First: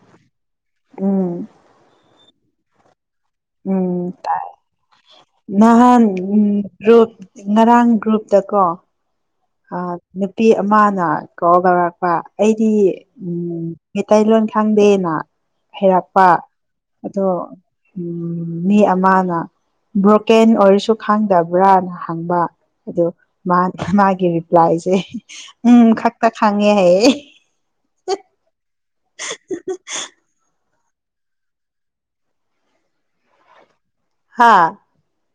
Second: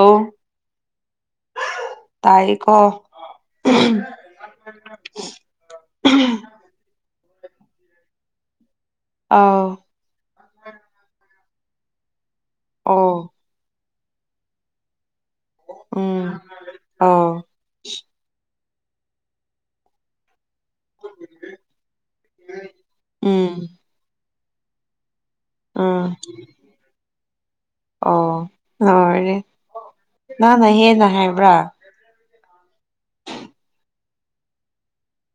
ꯑꯥꯎ ꯎꯝ ꯇꯥꯏ ꯑ ꯎꯝ ꯇꯥꯏ ꯅꯍꯥꯟ ꯒ꯭ꯔꯨꯞ ꯉꯔꯥꯡ ꯒ꯭ꯔꯨꯞꯇꯀꯣ ꯑꯥꯎ ꯑ ꯅꯨꯄꯤ ꯑꯃꯅ ꯀꯧꯒꯧꯔꯛꯄ ꯑꯩꯗꯤ ꯑꯣ ꯎꯝ ꯃꯩꯇꯩꯂꯣꯟ ꯈꯪꯗꯦꯅ ꯎꯝ ꯍꯩꯔꯛꯄ ꯑꯗꯣ ꯑꯧ ꯎꯝ ꯃꯤ ꯑꯃꯅ ꯕ꯭ꯔꯣꯀꯦꯟ ꯑꯣꯏꯔꯁꯨ ꯈꯪꯗꯕ꯭ꯔꯥꯅ ꯍꯪꯕ ꯑꯗꯨ ꯎꯝ ꯃꯥ ꯒꯤ ꯔꯤꯄ꯭ꯂꯥꯏꯁꯦ ꯎꯝ ꯈꯛꯇ ꯈꯪꯉꯦ ꯍꯥꯏ ꯑꯣ ꯂꯣꯏꯔꯦ ꯅꯪꯅ ꯍꯦꯟ ꯅꯥꯏ ꯍꯥꯏꯕ꯭ꯔꯥ ꯍꯥꯥ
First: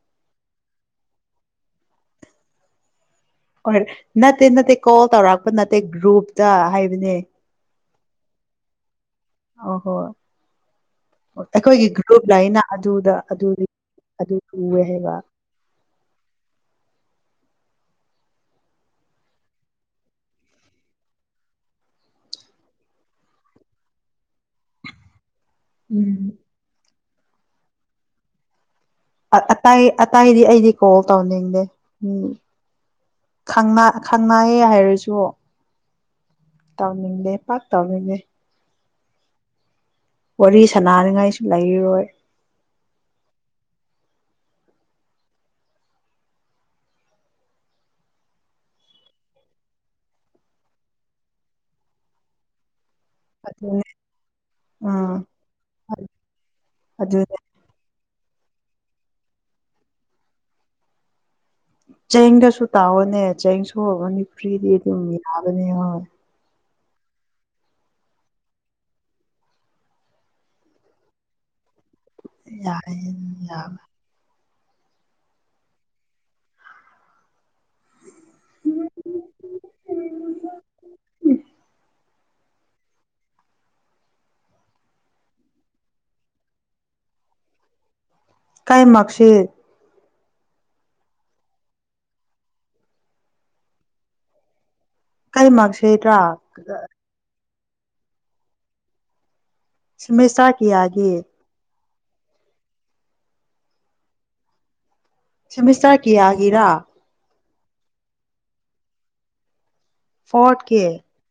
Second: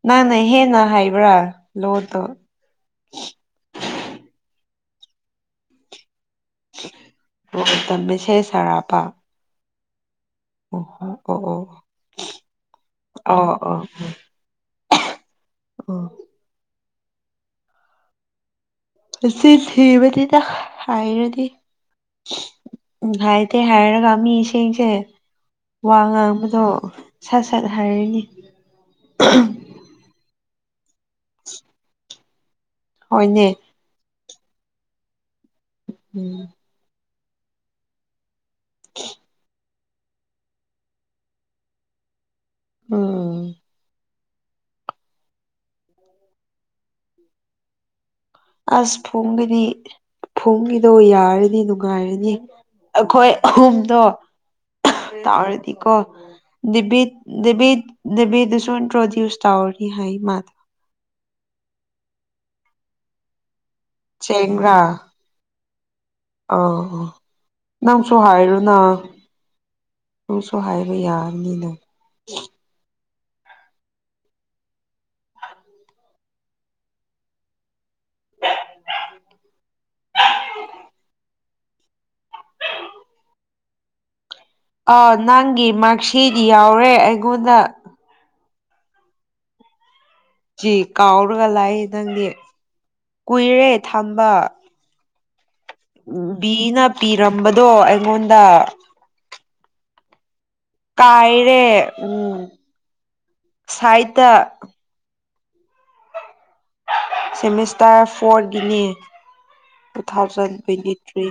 ꯅꯪꯅ ꯍꯦꯟꯅ ꯍꯩꯕ꯭ꯔꯥ ꯂꯣꯟꯗꯣ ꯑꯣꯔ ꯅꯠꯇꯦ ꯅꯠꯇꯦ ꯀꯣꯜ ꯇꯧꯔꯛꯄ ꯅꯠꯇꯦ ꯒ꯭ꯔꯨꯞ ꯇ ꯍꯥꯏꯕꯅꯦ ꯇꯝꯕꯩꯁꯦ ꯁꯥꯔꯥꯞꯄ ꯑꯥ ꯍꯣꯏ ꯑꯣ ꯑꯣ ꯑꯩꯈꯣꯏꯒꯤ ꯒ꯭ꯔꯨꯞ ꯂꯩꯅ ꯑꯗꯨꯗ ꯑꯣ ꯑꯗꯨꯗꯤ ꯎꯏꯌꯦ ꯍꯥꯏ [unintelligible] ꯑ꯫ ꯑꯁꯤ ꯊꯤꯕꯗꯤꯗ ꯍꯥꯏꯔꯗꯤ ꯎꯝ ꯍꯥꯏꯗꯦ ꯍꯥꯏꯔꯒ ꯃꯤꯁꯤꯡꯁꯦ ꯎꯝ ꯋꯥꯉꯥꯡꯕꯗꯣ ꯁꯠ ꯁꯠ ꯍꯥꯏꯔꯅꯤ꯫ ꯑꯇꯩ ꯑꯇꯩꯗꯤ ꯑꯩ ꯀꯣꯜ ꯇꯧꯅꯤꯡꯗꯦ ꯃꯤ ꯍꯣꯏꯅꯦ꯫ ꯈꯪꯅꯌꯦ ꯍꯥꯏꯔꯁꯨ ꯎꯝ꯫ [unintelligible] ꯋꯥꯔꯤ ꯁꯅꯅꯤꯡꯉꯥꯏꯁꯨ ꯂꯩꯔꯔꯣꯏ꯫ ꯎꯝ꯫ ꯑꯁ ꯐꯣꯡꯒꯅꯤ ꯐꯣꯡꯒꯤꯗꯣ ꯌꯥꯔꯅꯤ ꯅꯨꯡꯉꯥꯏꯔꯅꯤ꯫ ꯑꯩꯈꯣꯏ ꯑꯗꯨꯅꯦ ꯑꯍꯨꯝꯗꯣ ꯎꯝ ꯇꯧꯔꯗꯤꯀꯣ ꯗꯦꯕꯤꯠ ꯑꯗꯨꯅꯦ ꯗꯦꯕꯤꯠ ꯗꯦꯕꯤꯗ ꯗꯁꯨ ꯏꯟꯇꯔꯣꯗ꯭ꯌꯨꯁ ꯇꯧꯔꯅꯤ ꯍꯥꯏ ꯃꯥꯗ꯫ ꯆꯦꯡꯗ ꯁꯨ ꯇꯥꯥꯎꯔꯥꯅꯦ ꯆꯦꯡꯁꯨ ꯒꯅꯤ ꯐ꯭ꯔꯤꯗꯤ ꯁꯦꯡꯕ꯭ꯔꯥ ꯗꯨꯝ ꯌꯥꯕꯥ [unintelligible] ꯑꯥꯥ ꯅꯪꯁꯨ ꯍꯥꯏꯔꯨꯅ ꯅꯪꯁꯨ ꯍꯥꯏꯕ ꯌꯥꯔꯅꯤꯅ ꯌꯥꯏ [unintelligible] ꯑꯥ ꯅꯪꯒꯤ ꯃꯥꯔꯛꯁꯤꯗ ꯌꯥꯎꯔꯦ ꯑꯩꯉꯣꯟꯗ꯫ ꯀꯥꯏ ꯃꯥꯔꯛꯁꯤꯠ ꯀꯥꯎꯔꯒ ꯂꯥꯛꯏ ꯅꯪꯗꯤ ꯀꯨꯏꯔꯦ ꯊꯝꯕ ꯫ ꯀꯩ ꯃꯥꯥꯛꯁꯤꯠ ꯔꯥ? ꯇꯝꯕꯗꯣ ꯑꯩꯉꯣꯟꯗ ꯁꯤꯃꯤꯁꯇꯔ ꯀꯌꯥꯒꯤ ꯀꯥꯏꯔꯦ ꯎꯝ ꯁꯥꯏꯠꯇ ꯁꯤꯃꯤꯁꯇꯔ ꯀꯌꯥꯒꯤꯔꯥ? ꯁꯦꯃꯤꯁꯇꯔ ꯐꯣꯔꯒꯤꯅꯤ꯫ ꯇꯨ ꯊꯥꯎꯖꯟ ꯐꯣꯔꯠꯀꯤ ꯇ꯭ꯋꯦꯟꯇꯤ ꯊ꯭ꯔꯤ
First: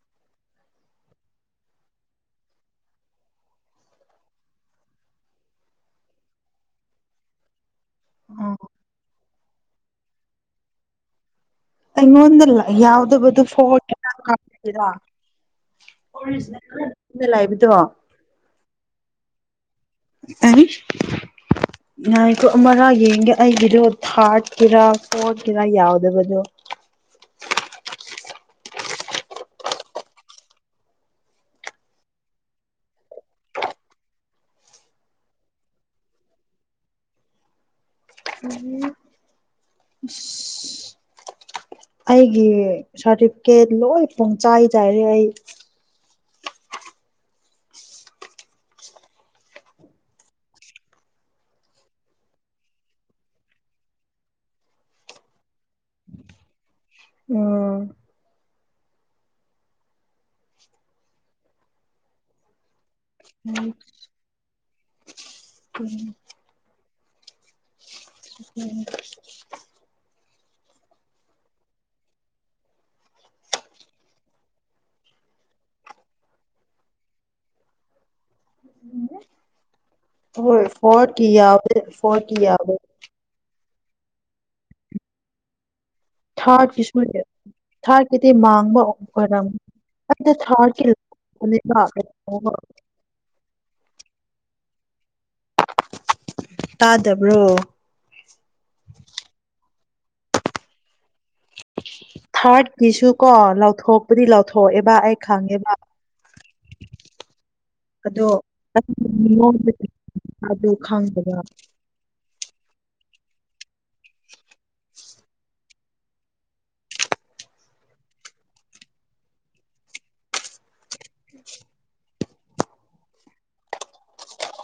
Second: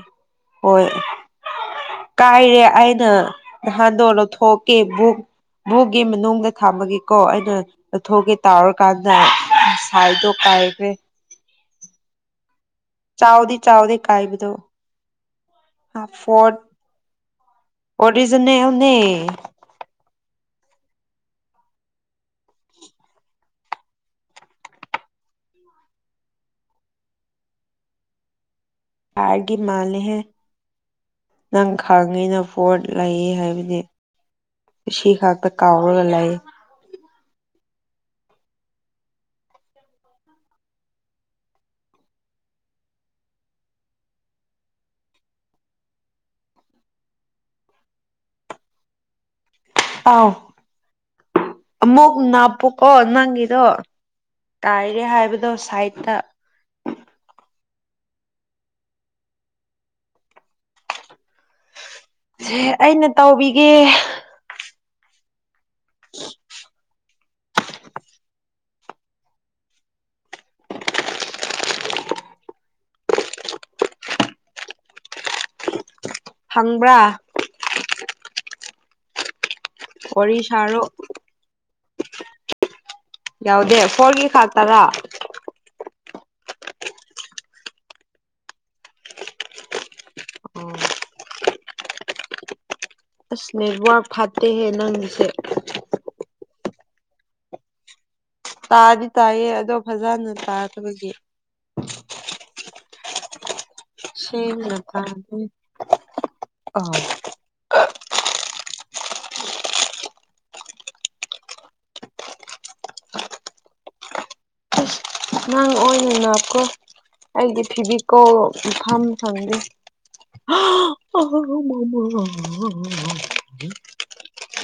ꯍꯣꯏ ꯀꯥꯏꯔꯦ ꯑꯩꯅ ꯅꯍꯥꯟꯗꯣ ꯂꯧꯊꯣꯛꯀꯦ ꯕꯨ ꯕꯨꯛꯒꯤ ꯃꯅꯨꯡꯗ ꯊꯥꯃꯒꯦꯀꯣ ꯑꯩꯅ ꯂꯧꯊꯣꯛ ꯀꯦ ꯑ ꯇꯧꯔ ꯀꯥꯟꯗ ꯁꯥꯏꯗ ꯗꯣ ꯀꯥꯏꯈꯔ꯭ꯦ꯫ ꯑꯩꯉꯣꯟ ꯗ ꯂ ꯌꯥꯎꯗꯕꯗꯨ ꯆꯥꯎꯗꯦ ꯐꯣꯔ ꯀꯥꯏꯕꯗꯣ ꯒꯤꯔ [unintelligible] ꯅꯪꯅ ꯂꯥꯏꯕꯔꯤ ꯑꯣꯔꯤꯖꯤꯟꯅꯦꯜꯅꯦ ꯑꯦ ꯉꯥꯏꯈꯣ ꯑꯃꯔꯥ ꯌꯦꯡꯒꯦ ꯑꯩꯒꯤꯗꯣ ꯊꯥꯔꯠꯀꯤꯔꯥ ꯐꯣꯔꯠꯀꯤꯦꯔꯥ ꯌꯥꯎꯗꯕꯗꯣ ꯊꯥꯔꯠꯒꯤ ꯃꯥꯜꯂꯦꯍꯦ ꯅꯪ ꯈꯪꯉꯤꯅ ꯅꯣꯔꯠ ꯂꯩ ꯍꯥꯏꯕꯗꯤ ꯁꯤ ꯈꯛꯇ ꯀꯥꯎꯔꯒ ꯂꯩ ꯑꯩꯒꯤ ꯁꯥꯔꯇꯤꯐꯤꯀꯦꯠ ꯂꯣꯏ ꯄꯨꯡꯆꯥꯏ ꯆꯥꯏꯔꯦ ꯑꯩ ꯑꯥꯎ ꯑꯃꯨꯛ ꯅꯥꯞꯄꯣꯛꯀꯣ ꯅꯪꯒꯤꯗꯣ ꯇꯥꯏꯔꯦ ꯍꯥꯏꯕꯗꯣ ꯁꯥꯏꯠꯇ ꯎꯝ ꯁꯦ ꯑꯩꯅ ꯇꯧꯕꯤꯒꯦ ꯎꯝ ꯎꯝ ꯍꯪꯕ꯭ꯔꯥ ꯍꯣꯏ ꯐꯣꯔꯠꯀꯤ ꯌꯥꯎꯔꯦ ꯐꯣꯔꯠꯀꯤ ꯌꯥꯎꯔꯦ ꯌꯥꯎꯗꯦ ꯐꯣꯔꯒꯤ ꯈꯥꯛꯇꯔ ꯊꯥꯔꯠꯀꯤꯁꯨ ꯊꯥꯔꯠꯀꯤꯗꯤ ꯃꯥꯡꯕ ꯑꯣꯏꯔꯝ ꯑꯗꯨꯗ ꯊꯥꯔꯠꯀꯤ ꯅꯨꯃꯤꯠꯜ ꯀꯩꯅꯣꯝꯃ ꯑꯁ ꯅꯦꯠꯋꯥꯔꯛ ꯐꯠꯇꯦꯍꯦ ꯅꯪꯁꯦ ꯇꯥꯗꯕ꯭ꯔꯣ ꯇꯥꯗꯤ ꯇꯥꯏꯌꯦ ꯑꯗꯣ ꯐꯖꯅ ꯇꯥꯗꯕꯒꯤ ꯊꯔꯠꯀꯤꯁꯨ ꯊꯣꯛꯄꯨꯗꯤ ꯁꯦꯡꯅ ꯂꯥꯎꯊꯣꯛꯑꯦꯕ ꯑꯩ ꯇꯥꯗꯦ ꯈꯪꯉꯦꯕ ꯑꯗꯣ ꯑꯗꯨ ꯈꯪꯗꯕ ꯑꯉꯥꯡ ꯑꯣꯏꯅꯅꯀꯣ ꯑꯩꯗꯤ ꯐꯤꯕꯤꯀꯣꯜ ꯃꯐꯝ ꯐꯪꯗꯦ ꯑꯥ ꯑ ꯃꯃ ꯎꯝ ꯎ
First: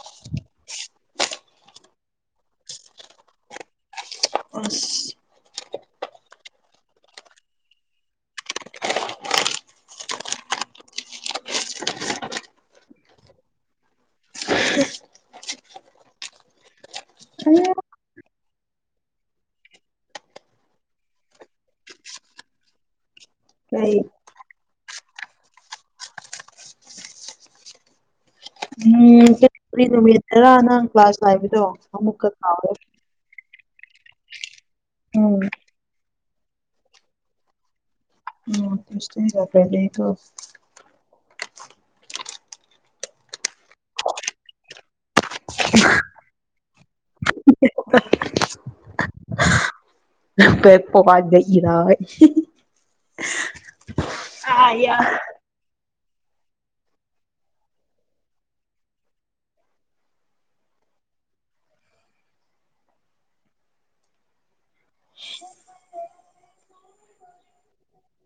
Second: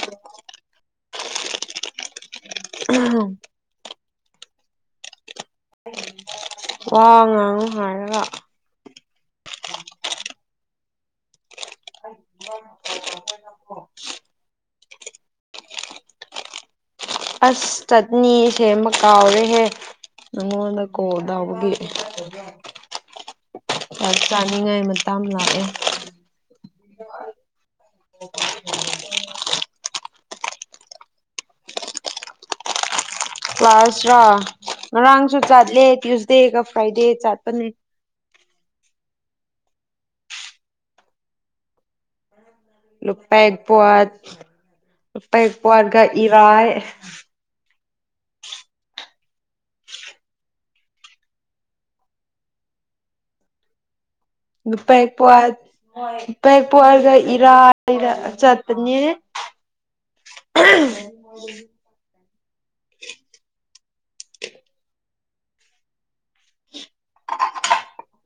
ꯑꯍꯝ ꯑꯁ ꯋꯥ ꯉꯥꯡꯉꯣ ꯍꯥꯏꯔꯒ ꯑꯁ ꯆꯠꯅꯤ ꯁꯦꯝꯃ ꯀꯥꯎꯔꯦꯍꯦ ꯅꯉꯣꯟꯗ ꯀꯣꯜ ꯇꯧꯕꯒꯤ ꯀꯩ ꯆꯥꯛ ꯆꯥꯅꯤꯉꯥꯏ ꯃꯇꯝ ꯇꯝ ꯂꯥꯛꯑꯦ ꯎꯝ ꯀꯩ ꯅꯨꯃꯤꯠ ꯇꯔꯥ ꯅꯪ ꯀ꯭ꯂꯥꯁ ꯐꯥꯏꯕꯗꯣ ꯑꯃꯨꯛꯀ ꯀꯥꯎꯔꯦ ꯀ꯭ꯂ꯭ꯥꯁꯔ ꯉꯔꯥꯡꯁꯨ ꯎꯝ ꯆꯠꯂꯦ ꯇꯨꯏꯗꯦ ꯃꯟꯗꯦꯒ ꯐ꯭ꯔꯥꯏꯗꯦ ꯆꯠꯄꯅꯦ ꯎꯝ ꯊꯥꫪꯁꯗꯦ ꯁꯇꯔꯗꯦꯗꯣ ꯂꯨꯞꯄꯦꯡꯄꯣꯠ ꯂꯨꯄꯦꯟꯄꯣꯠꯀ ꯏꯔꯥꯏ ꯎꯝ ꯄꯦꯞ ꯄꯣꯕꯥꯏꯟ ꯏꯔꯒ ꯅꯨꯄꯩꯄꯣꯠ ꯄꯦꯛ ꯄꯣꯛꯑꯔꯒ ꯏꯔꯥꯏꯅ ꯆꯠꯄꯅꯦ [inaudible] [inaudible]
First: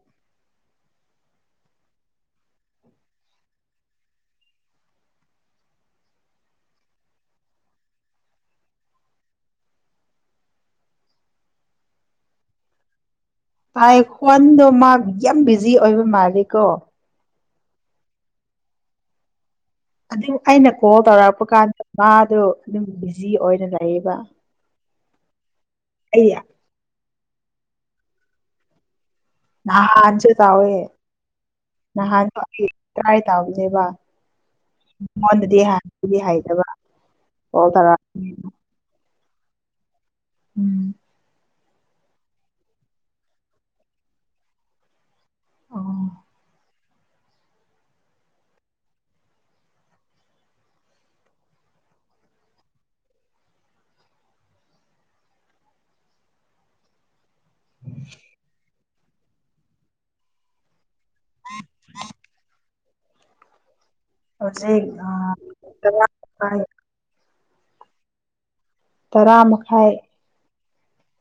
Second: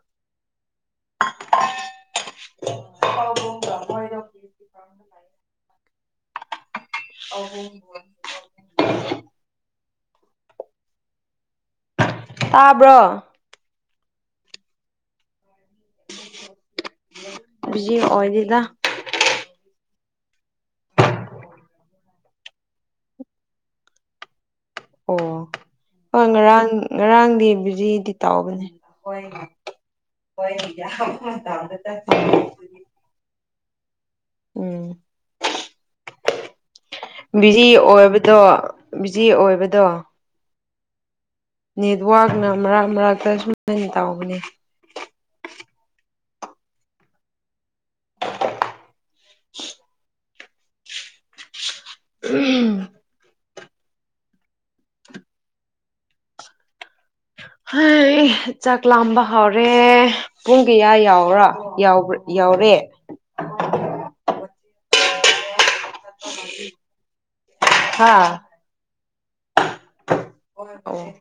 ꯇꯥꯕ꯭ꯔꯣ ꯇꯥꯏ ꯈ꯭ꯋꯥꯟꯗꯣ ꯃꯥ ꯌꯥꯝ ꯕꯤꯖ ꯖꯤ ꯑꯣꯏꯕ ꯃꯥꯂꯤ ꯀꯣ ꯕꯤꯖꯤ ꯑꯣꯏꯗꯤꯗ ꯑꯗꯨ ꯑꯩꯅ ꯀꯣꯜ ꯇꯧꯔꯛꯄ ꯀꯥꯟꯗ ꯃꯥꯗꯣ ꯑꯗꯨꯝ ꯕꯤꯖꯤ ꯑꯣꯏꯅ ꯂꯩꯌꯦꯕ ꯑꯣ ꯍꯣꯏ ꯑꯩ ꯉꯔꯥꯡ ꯉꯔꯥꯡꯗꯤ ꯖꯤ ꯇꯥꯎꯕꯅꯦ ꯅꯍꯥꯟꯁꯨ ꯇꯥꯎꯋꯦ ꯅꯍꯥꯟꯁꯨ ꯑꯩ ꯇ꯭ꯔꯥꯏ ꯇꯥꯎꯏꯅꯦꯕ ꯎꯝ ꯃꯉꯣꯟꯗꯗꯤꯥꯟ ꯍꯥꯏ ꯑꯦꯕ ꯕꯤꯖꯤ ꯑꯣꯏꯕꯗꯣ ꯖꯤ ꯑꯣꯏꯕꯗꯣ ꯎꯝ ꯅꯦꯠꯋꯥꯛꯅ ꯃꯔꯛ ꯃꯔꯥꯛꯛꯇꯁꯨꯃꯥꯏ ꯇꯥꯎꯕꯅꯤ ꯑꯣ [inaudible] ꯎꯍꯝ ꯍꯩ ꯆꯥꯛ ꯂꯥꯝꯕ ꯍꯥꯎꯔꯦ ꯄꯨꯡ ꯀꯌꯥ ꯌꯥꯎꯔꯥ ꯌꯥꯎꯕ ꯌꯥꯎꯔꯦ ꯍꯧꯖꯤꯛ ꯑ ꯀꯌꯥꯝ ꯄꯥꯏ ꯍꯥꯥ ꯇꯔꯥ ꯃꯈꯥꯏ ꯑꯣ ꯑꯣ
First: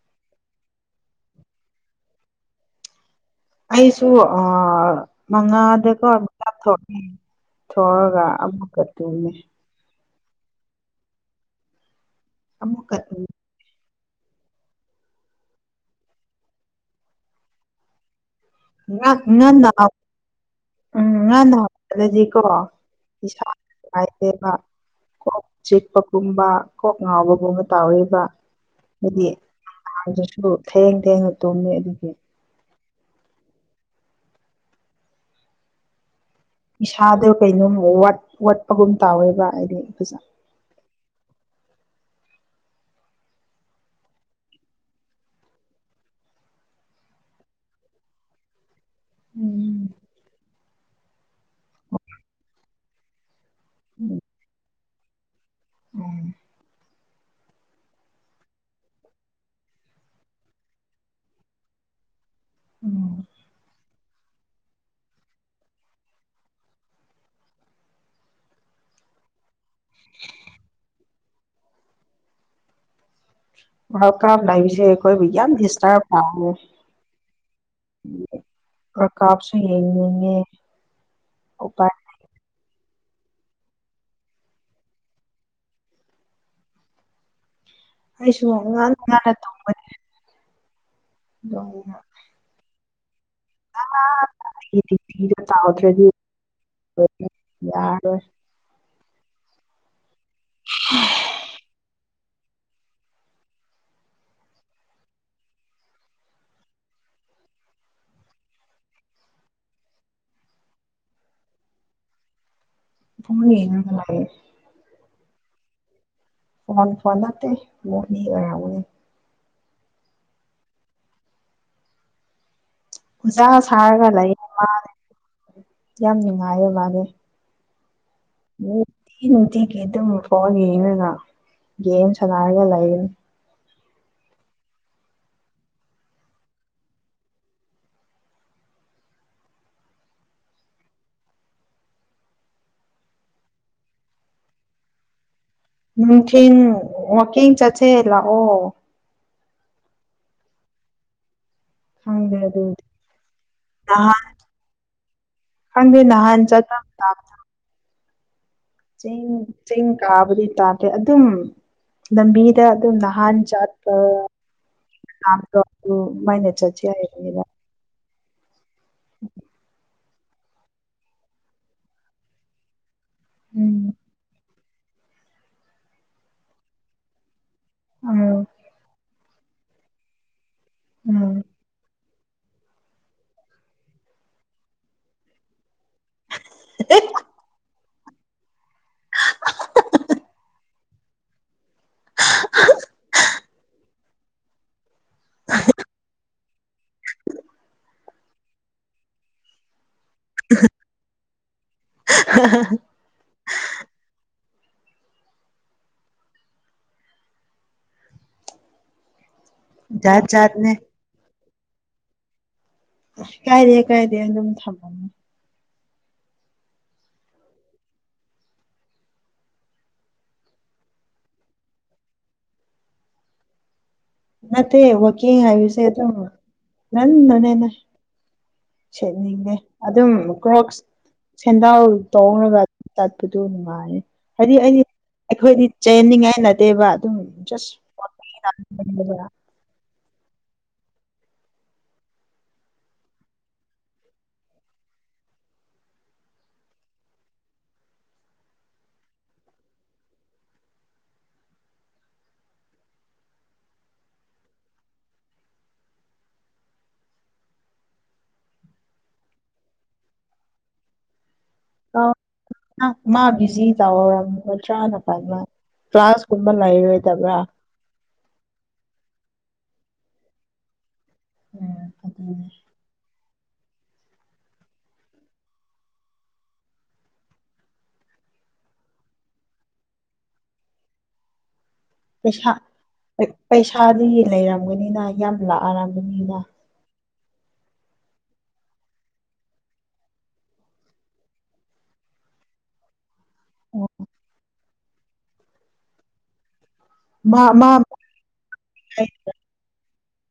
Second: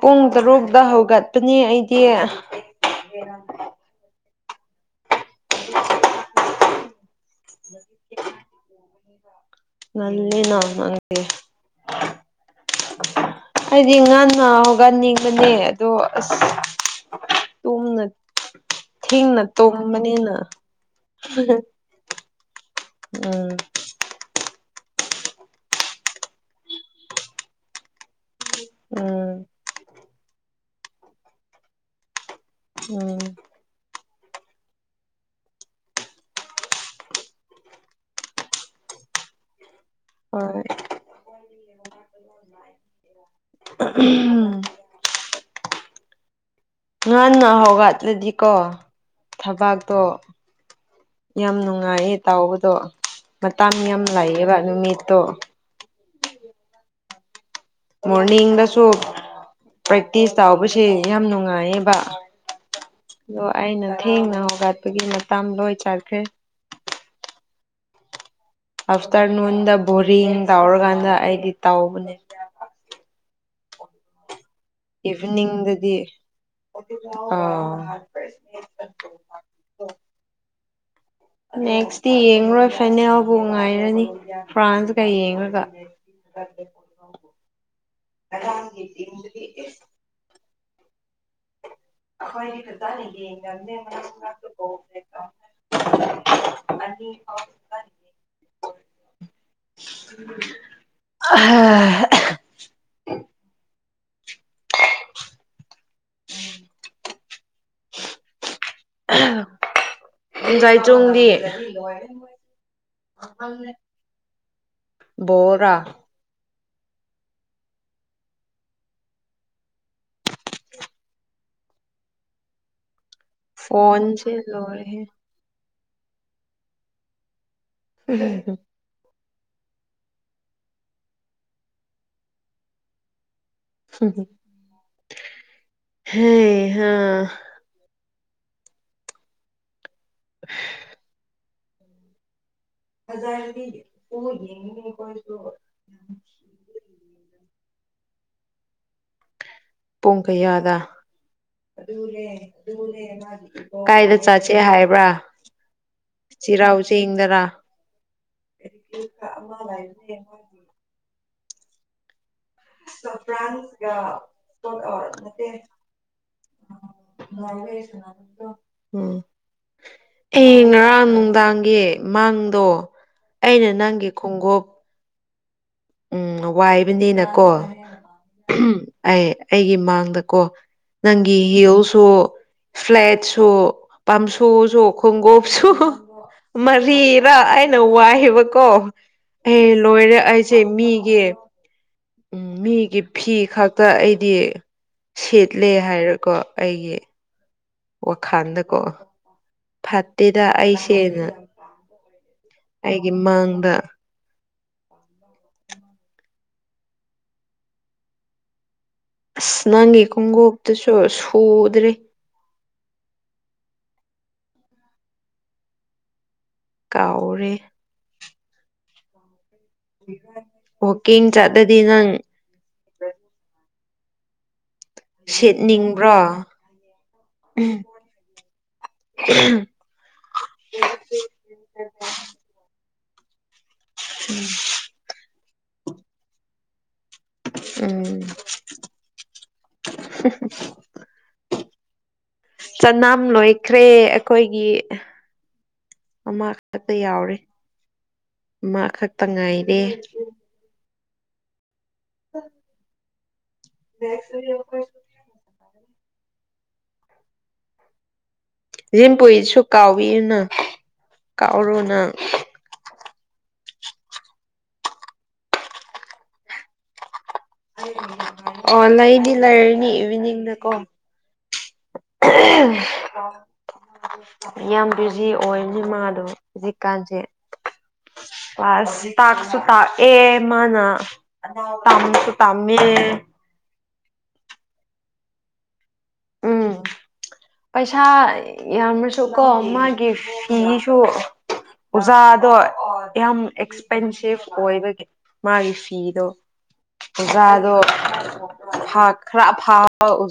ꯄꯨꯡ ꯇꯔꯨꯛꯇ ꯍꯧꯒꯠꯄꯅꯤ ꯑꯩꯗꯤ ꯑꯩꯁꯨ ꯑꯥ ꯃꯉꯥꯗꯀꯣ ꯃꯤꯀꯞ ꯊꯣꯛꯑꯦ ꯊꯣꯛꯑꯒ ꯑꯃꯨꯛꯀ ꯇꯨꯃꯤ ꯉꯜꯂꯤꯅ ꯅꯪꯗꯤ ꯑꯃꯨꯛꯀ ꯅꯤꯡꯉꯟꯅ ꯍꯧꯒꯠꯅꯤꯡꯕꯅꯦ ꯑꯗꯣ ꯑꯁ ꯇꯨꯝꯅ ꯉꯥ ꯊꯦꯡꯅ ꯉꯟꯅ ꯇꯨꯝꯕꯅꯤꯅ ꯎꯝ ꯉꯟꯅ ꯍꯧꯒꯠꯂꯗꯤꯀꯣ ꯄꯤꯁꯥ ꯎꯝ ꯄꯥꯏꯗꯦꯕ ꯀꯣꯛ ꯆꯤꯛꯄꯒꯨꯝꯕ ꯀꯣꯛ ꯉꯥꯎꯕꯒꯨꯝꯕ ꯇꯥꯎꯔꯤꯕ ꯍꯥꯏꯗꯤ ꯎꯝ ꯑꯗꯨꯁꯨ ꯊꯦꯡ ꯊꯦꯡꯅ ꯇꯨꯝꯃꯦ ꯑꯗꯨꯒꯤ ꯎꯝ ꯏꯁꯥꯗꯣ ꯀꯩꯅꯣꯝ ꯋꯥꯠ ꯋꯥꯠꯄꯒꯨꯝ ꯇꯧꯋꯦꯕ ꯑꯩꯗꯤ꯫ ꯐꯖ ꯍꯣꯏ ꯎꯝ ꯉꯟꯅ ꯍꯧꯒꯠꯂꯗꯤꯀꯣ ꯎꯝ ꯊꯕꯥꯛꯇꯣ ꯌꯥꯝ ꯅꯨꯡꯉꯥꯏꯌꯦ ꯇꯥꯎꯕꯗꯣ ꯃꯇꯝ ꯌꯥꯝ ꯂꯩꯌꯦꯕ ꯅꯨꯃꯤꯠ ꯇꯣ ꯎꯝ ꯃꯣꯔꯅꯤꯡꯗꯁꯨ ꯄ꯭ꯔꯦꯛꯇꯤꯁ ꯇꯧꯕꯁꯦ ꯌꯥꯝ ꯅꯨꯡꯉꯥꯏꯌꯦꯕꯥ ꯎꯝ ꯗꯣ ꯑꯩꯅꯥ ꯊꯦꯡꯅ ꯍꯧꯒꯠꯄꯒꯤ ꯃꯇꯝ ꯂꯣꯏ ꯆꯠꯈ꯭ꯔꯦ꯫ ꯑꯐꯇꯔ ꯅꯨꯟꯗ ꯕꯣꯔꯤꯡ ꯇꯥꯎꯔꯀꯥꯟꯗ ꯑꯩꯗꯤ ꯇꯥꯎꯕꯅꯦ꯫ [unintelligible] ꯁꯤꯁꯦ ꯑꯩꯈꯣꯏꯕꯨ ꯌꯥꯝ ꯏꯚꯤꯅꯤꯡꯗꯗꯤ ꯗꯤꯁꯇꯔꯕ ꯇꯥꯋꯦ ꯑꯥ ꯄ꯭ꯔꯀꯥꯞꯁꯨ ꯌꯦꯡꯅꯤꯡꯉꯦ ꯎꯄꯥꯏ ꯅꯦꯛꯁ ꯌꯦꯡ ꯔꯣꯏ꯫ ꯐꯥꯏꯅꯦꯜꯕꯨ ꯉꯥꯏꯔꯅꯤ ꯐ꯭ꯔꯥꯟꯁꯀ ꯌꯦꯡꯉꯒ꯫ ꯑꯩꯁꯨꯨ ꯉꯥꯡ ꯉꯅ ꯊꯣꯡꯕꯅꯦ [unintelligible] [unintelligible] [unintelligible] [unintelligible] [unintelligible] [unintelligible] ꯒꯥꯏ ꯆꯣꯡꯗꯤ ꯄꯨꯡ ꯌꯦꯡ ꯔꯒꯥ ꯂꯥꯀ ꯕꯔ‌ꯣꯔꯥ ꯐꯣꯟ ꯐꯣꯟ ꯅꯠꯇꯦ [unintelligible] ꯑꯣꯏꯔꯝꯒꯅꯤ ꯖꯥ ꯁꯥꯔꯒꯥ ꯂꯩ ꯐꯣꯟꯁꯦ ꯌꯦ ꯃꯥꯗꯤ ꯂꯣꯏꯔꯦꯍꯦ ꯌꯥꯝ ꯅꯨꯡꯉꯥꯏꯌꯦ ꯃꯥꯗꯤ꯫ [unintelligible] ꯅꯨꯡꯇꯤ ꯅꯨꯡꯇꯤꯒꯤ ꯑꯗꯨꯝꯕ ꯐꯣꯟ ꯌꯦꯡꯔꯒ ꯒꯦꯝ ꯁꯥꯟꯅꯔꯒ ꯂꯩꯔꯅꯤ꯫ ꯍꯦ ꯍꯥ [unintelligible] [unintelligible] ꯅꯨꯡꯊꯤꯟ ꯋꯥꯀꯤꯡ ꯆꯠ ꯁꯦ ꯂꯥꯑꯣ ꯄꯨꯡ ꯀꯩꯌꯥꯗꯥ ꯈꯪꯗꯦ ꯑꯗꯨꯗꯤ ꯀꯥꯏꯗ ꯅꯍꯥꯟ ꯆꯥꯁꯦ ꯍꯥꯏꯕ꯭ꯔꯥ ꯈꯪꯗꯦ ꯅꯍꯥꯟ ꯆꯤꯔꯥꯎꯆꯤꯡꯗꯔꯥ ꯆꯦꯡ ꯆꯦꯡ ꯀꯥꯕꯗꯤ ꯇꯥꯗꯦ ꯑꯗꯨꯝ ꯂꯝꯕꯤ ꯗ ꯑꯗꯨꯝ ꯅꯍꯥꯟ ꯆꯠꯄ ꯃꯝꯗꯣ ꯑꯗꯨꯃꯥꯏꯅ ꯆꯠꯁ ꯍꯥꯏꯕꯅꯤꯗ ꯎꯝ ꯑꯦ ꯉꯔꯥꯡ ꯅꯨꯡꯗꯥꯡꯒꯤ ꯃꯥꯡꯗꯣ ꯑꯩꯅ ꯎꯝ ꯅꯪꯒꯤ ꯈꯣꯡꯒꯨꯞ ꯎꯝ ꯋꯥꯏꯕꯅꯤꯅ ꯀꯣ ꯎꯝ ꯑꯩ ꯑꯩꯒꯤ ꯃꯥꯡꯗꯀꯣ ꯎꯝ ꯅꯪꯒꯤ ꯍꯤꯜꯁꯨ ꯐ꯭ꯂꯦꯠ ꯁꯨ ꯄꯥꯝꯁꯨ ꯁꯨ ꯈꯣꯡꯒꯣꯞꯁꯨ ꯃꯔꯤꯔꯥ ꯑꯩ ꯅ ꯋꯥꯍꯦꯕ ꯀꯣ ꯑꯩꯅ ꯂꯣꯏꯔ ꯑꯩ ꯃꯤꯒꯤ ꯎꯝ ꯃꯤꯒꯤ ꯐꯤ ꯈꯥꯛꯇ ꯑꯩꯗꯤ ꯁꯦꯠꯂꯦ ꯍꯥꯏꯔꯀꯣ ꯑꯩꯒꯤ ꯋꯥꯈꯥꯟꯗꯀꯣ ꯐꯥꯠꯇꯦꯗ ꯑꯩꯁꯦ ꯅ ꯑꯩꯒꯤ ꯃꯥꯡꯗ ꯑꯁ ꯅꯪꯒꯤ ꯖꯥꯠ ꯀꯨꯝꯒꯨꯞ ꯖꯥꯠꯅꯦ ꯇꯨꯁꯨ ꯁꯨ ꯎꯗ꯭ꯔꯦ ꯑꯁ ꯀꯥꯏꯗꯦ ꯀꯥꯏꯗꯦ ꯑꯗꯨꯝ ꯊꯝꯃꯝꯃꫭ ꯀꯥꯎꯔꯦ ꯋꫭꯀꯤꯡ ꯆꯠꯂꯗꯤ ꯅꯪ ꯅꯠ ꯋꯥꯀꯤꯡ ꯍꯥꯏꯕꯁꯦ ꯑꯗꯨꯝ ꯁꯦꯠꯅꯤꯡꯕ꯭ꯔꯣ ꯉꯟꯅꯅꯦꯅ ꯁꯦꯠꯅꯤꯡꯉꯦ ꯑꯗꯨꯝ ꯀ꯭ꯔꯣꯛꯁ ꯁꯦꯟꯗꯜ ꯇꫭꯡꯔꯒ ꯇꯠꯄꯗꯨ ꯅꯨꯡꯉꯥ ꯍꯥꯏꯗꯤ ꯑꯩꯗꯤ ꯑꯩꯈꯣꯏꯗꯤ ꯆꯦꯟꯅꯤꯡꯉꯥꯏ ꯅꯗꯦꯕ ꯑꯗꯨꯁ [unintelligible] ꯆꯅꯝ ꯂꯣꯏꯈ꯭ꯔꯦ ꯑꯩꯈꯣꯏꯒꯤ ꯃꯥ ꯈꯛꯇ ꯌꯥꯎꯔꯦ ꯑꯃꯥ ꯈꯛꯇ ꯉꯥꯏꯔꯦ ꯎꯝ [unintelligible] [unintelligible] ꯀꯥꯎꯕꯤꯌꯨꯅ ꯀꯥꯎꯔꯣꯅ ꯑ ꯃꯥꯕꯤꯁꯤ ꯇꯧꯔꯝꯒꯗ꯭ꯔꯥ ꯅꯥ ꯀꯜꯅ ꯀ꯭ꯂꯥꯁ ꯀꯨꯝꯕ ꯂꯩꯔꯣꯏꯗꯕ꯭ꯔꯥ ꯑꯣ ꯂꯩꯅꯤ ꯂꯩꯔꯅꯤ ꯏꯚꯤꯅꯤꯡꯗꯀꯣ ꯎꯝ ꯑꯗꯨꯅꯦ [unintelligible] ꯌꯥꯝ ꯕꯤꯖꯤ ꯑꯣꯏꯅꯦ ꯃꯥꯗꯣ ꯍꯧꯖꯤꯛꯀꯥꯟꯁꯦ ꯀ꯭ꯂꯥꯁ ꯇꯥꯛꯁꯨ ꯇꯥꯛꯑꯦ ꯃꯥꯅ ꯇꯝꯁꯨ ꯇꯝꯃꯦ ꯁꯥꯗꯤ ꯂꯩꯔꯝꯒꯅꯤꯅ ꯌꯥꯝ ꯂꯥꯛꯑꯔ ꯗ ꯎꯝ ꯄꯩꯁꯥ ꯌꯥꯝꯃꯁꯨ ꯀꯣ ꯃꯥꯒꯤ ꯐꯤꯁꯨ ꯑꯣꯖꯥꯗꯣ ꯌꯥꯝ ꯑꯦꯛꯁꯄꯦꯟꯁꯤꯞ ꯑꯣꯏꯕꯒꯤ ꯃꯥꯒꯤ ꯐꯤꯗꯣ ꯃꯥ ꯃꯥ ꯑꯣꯖꯥꯗꯣ ꯐꯥ ꯈꯔ ꯑꯐꯥ ꯑꯣ ꯑꯣꯖꯥ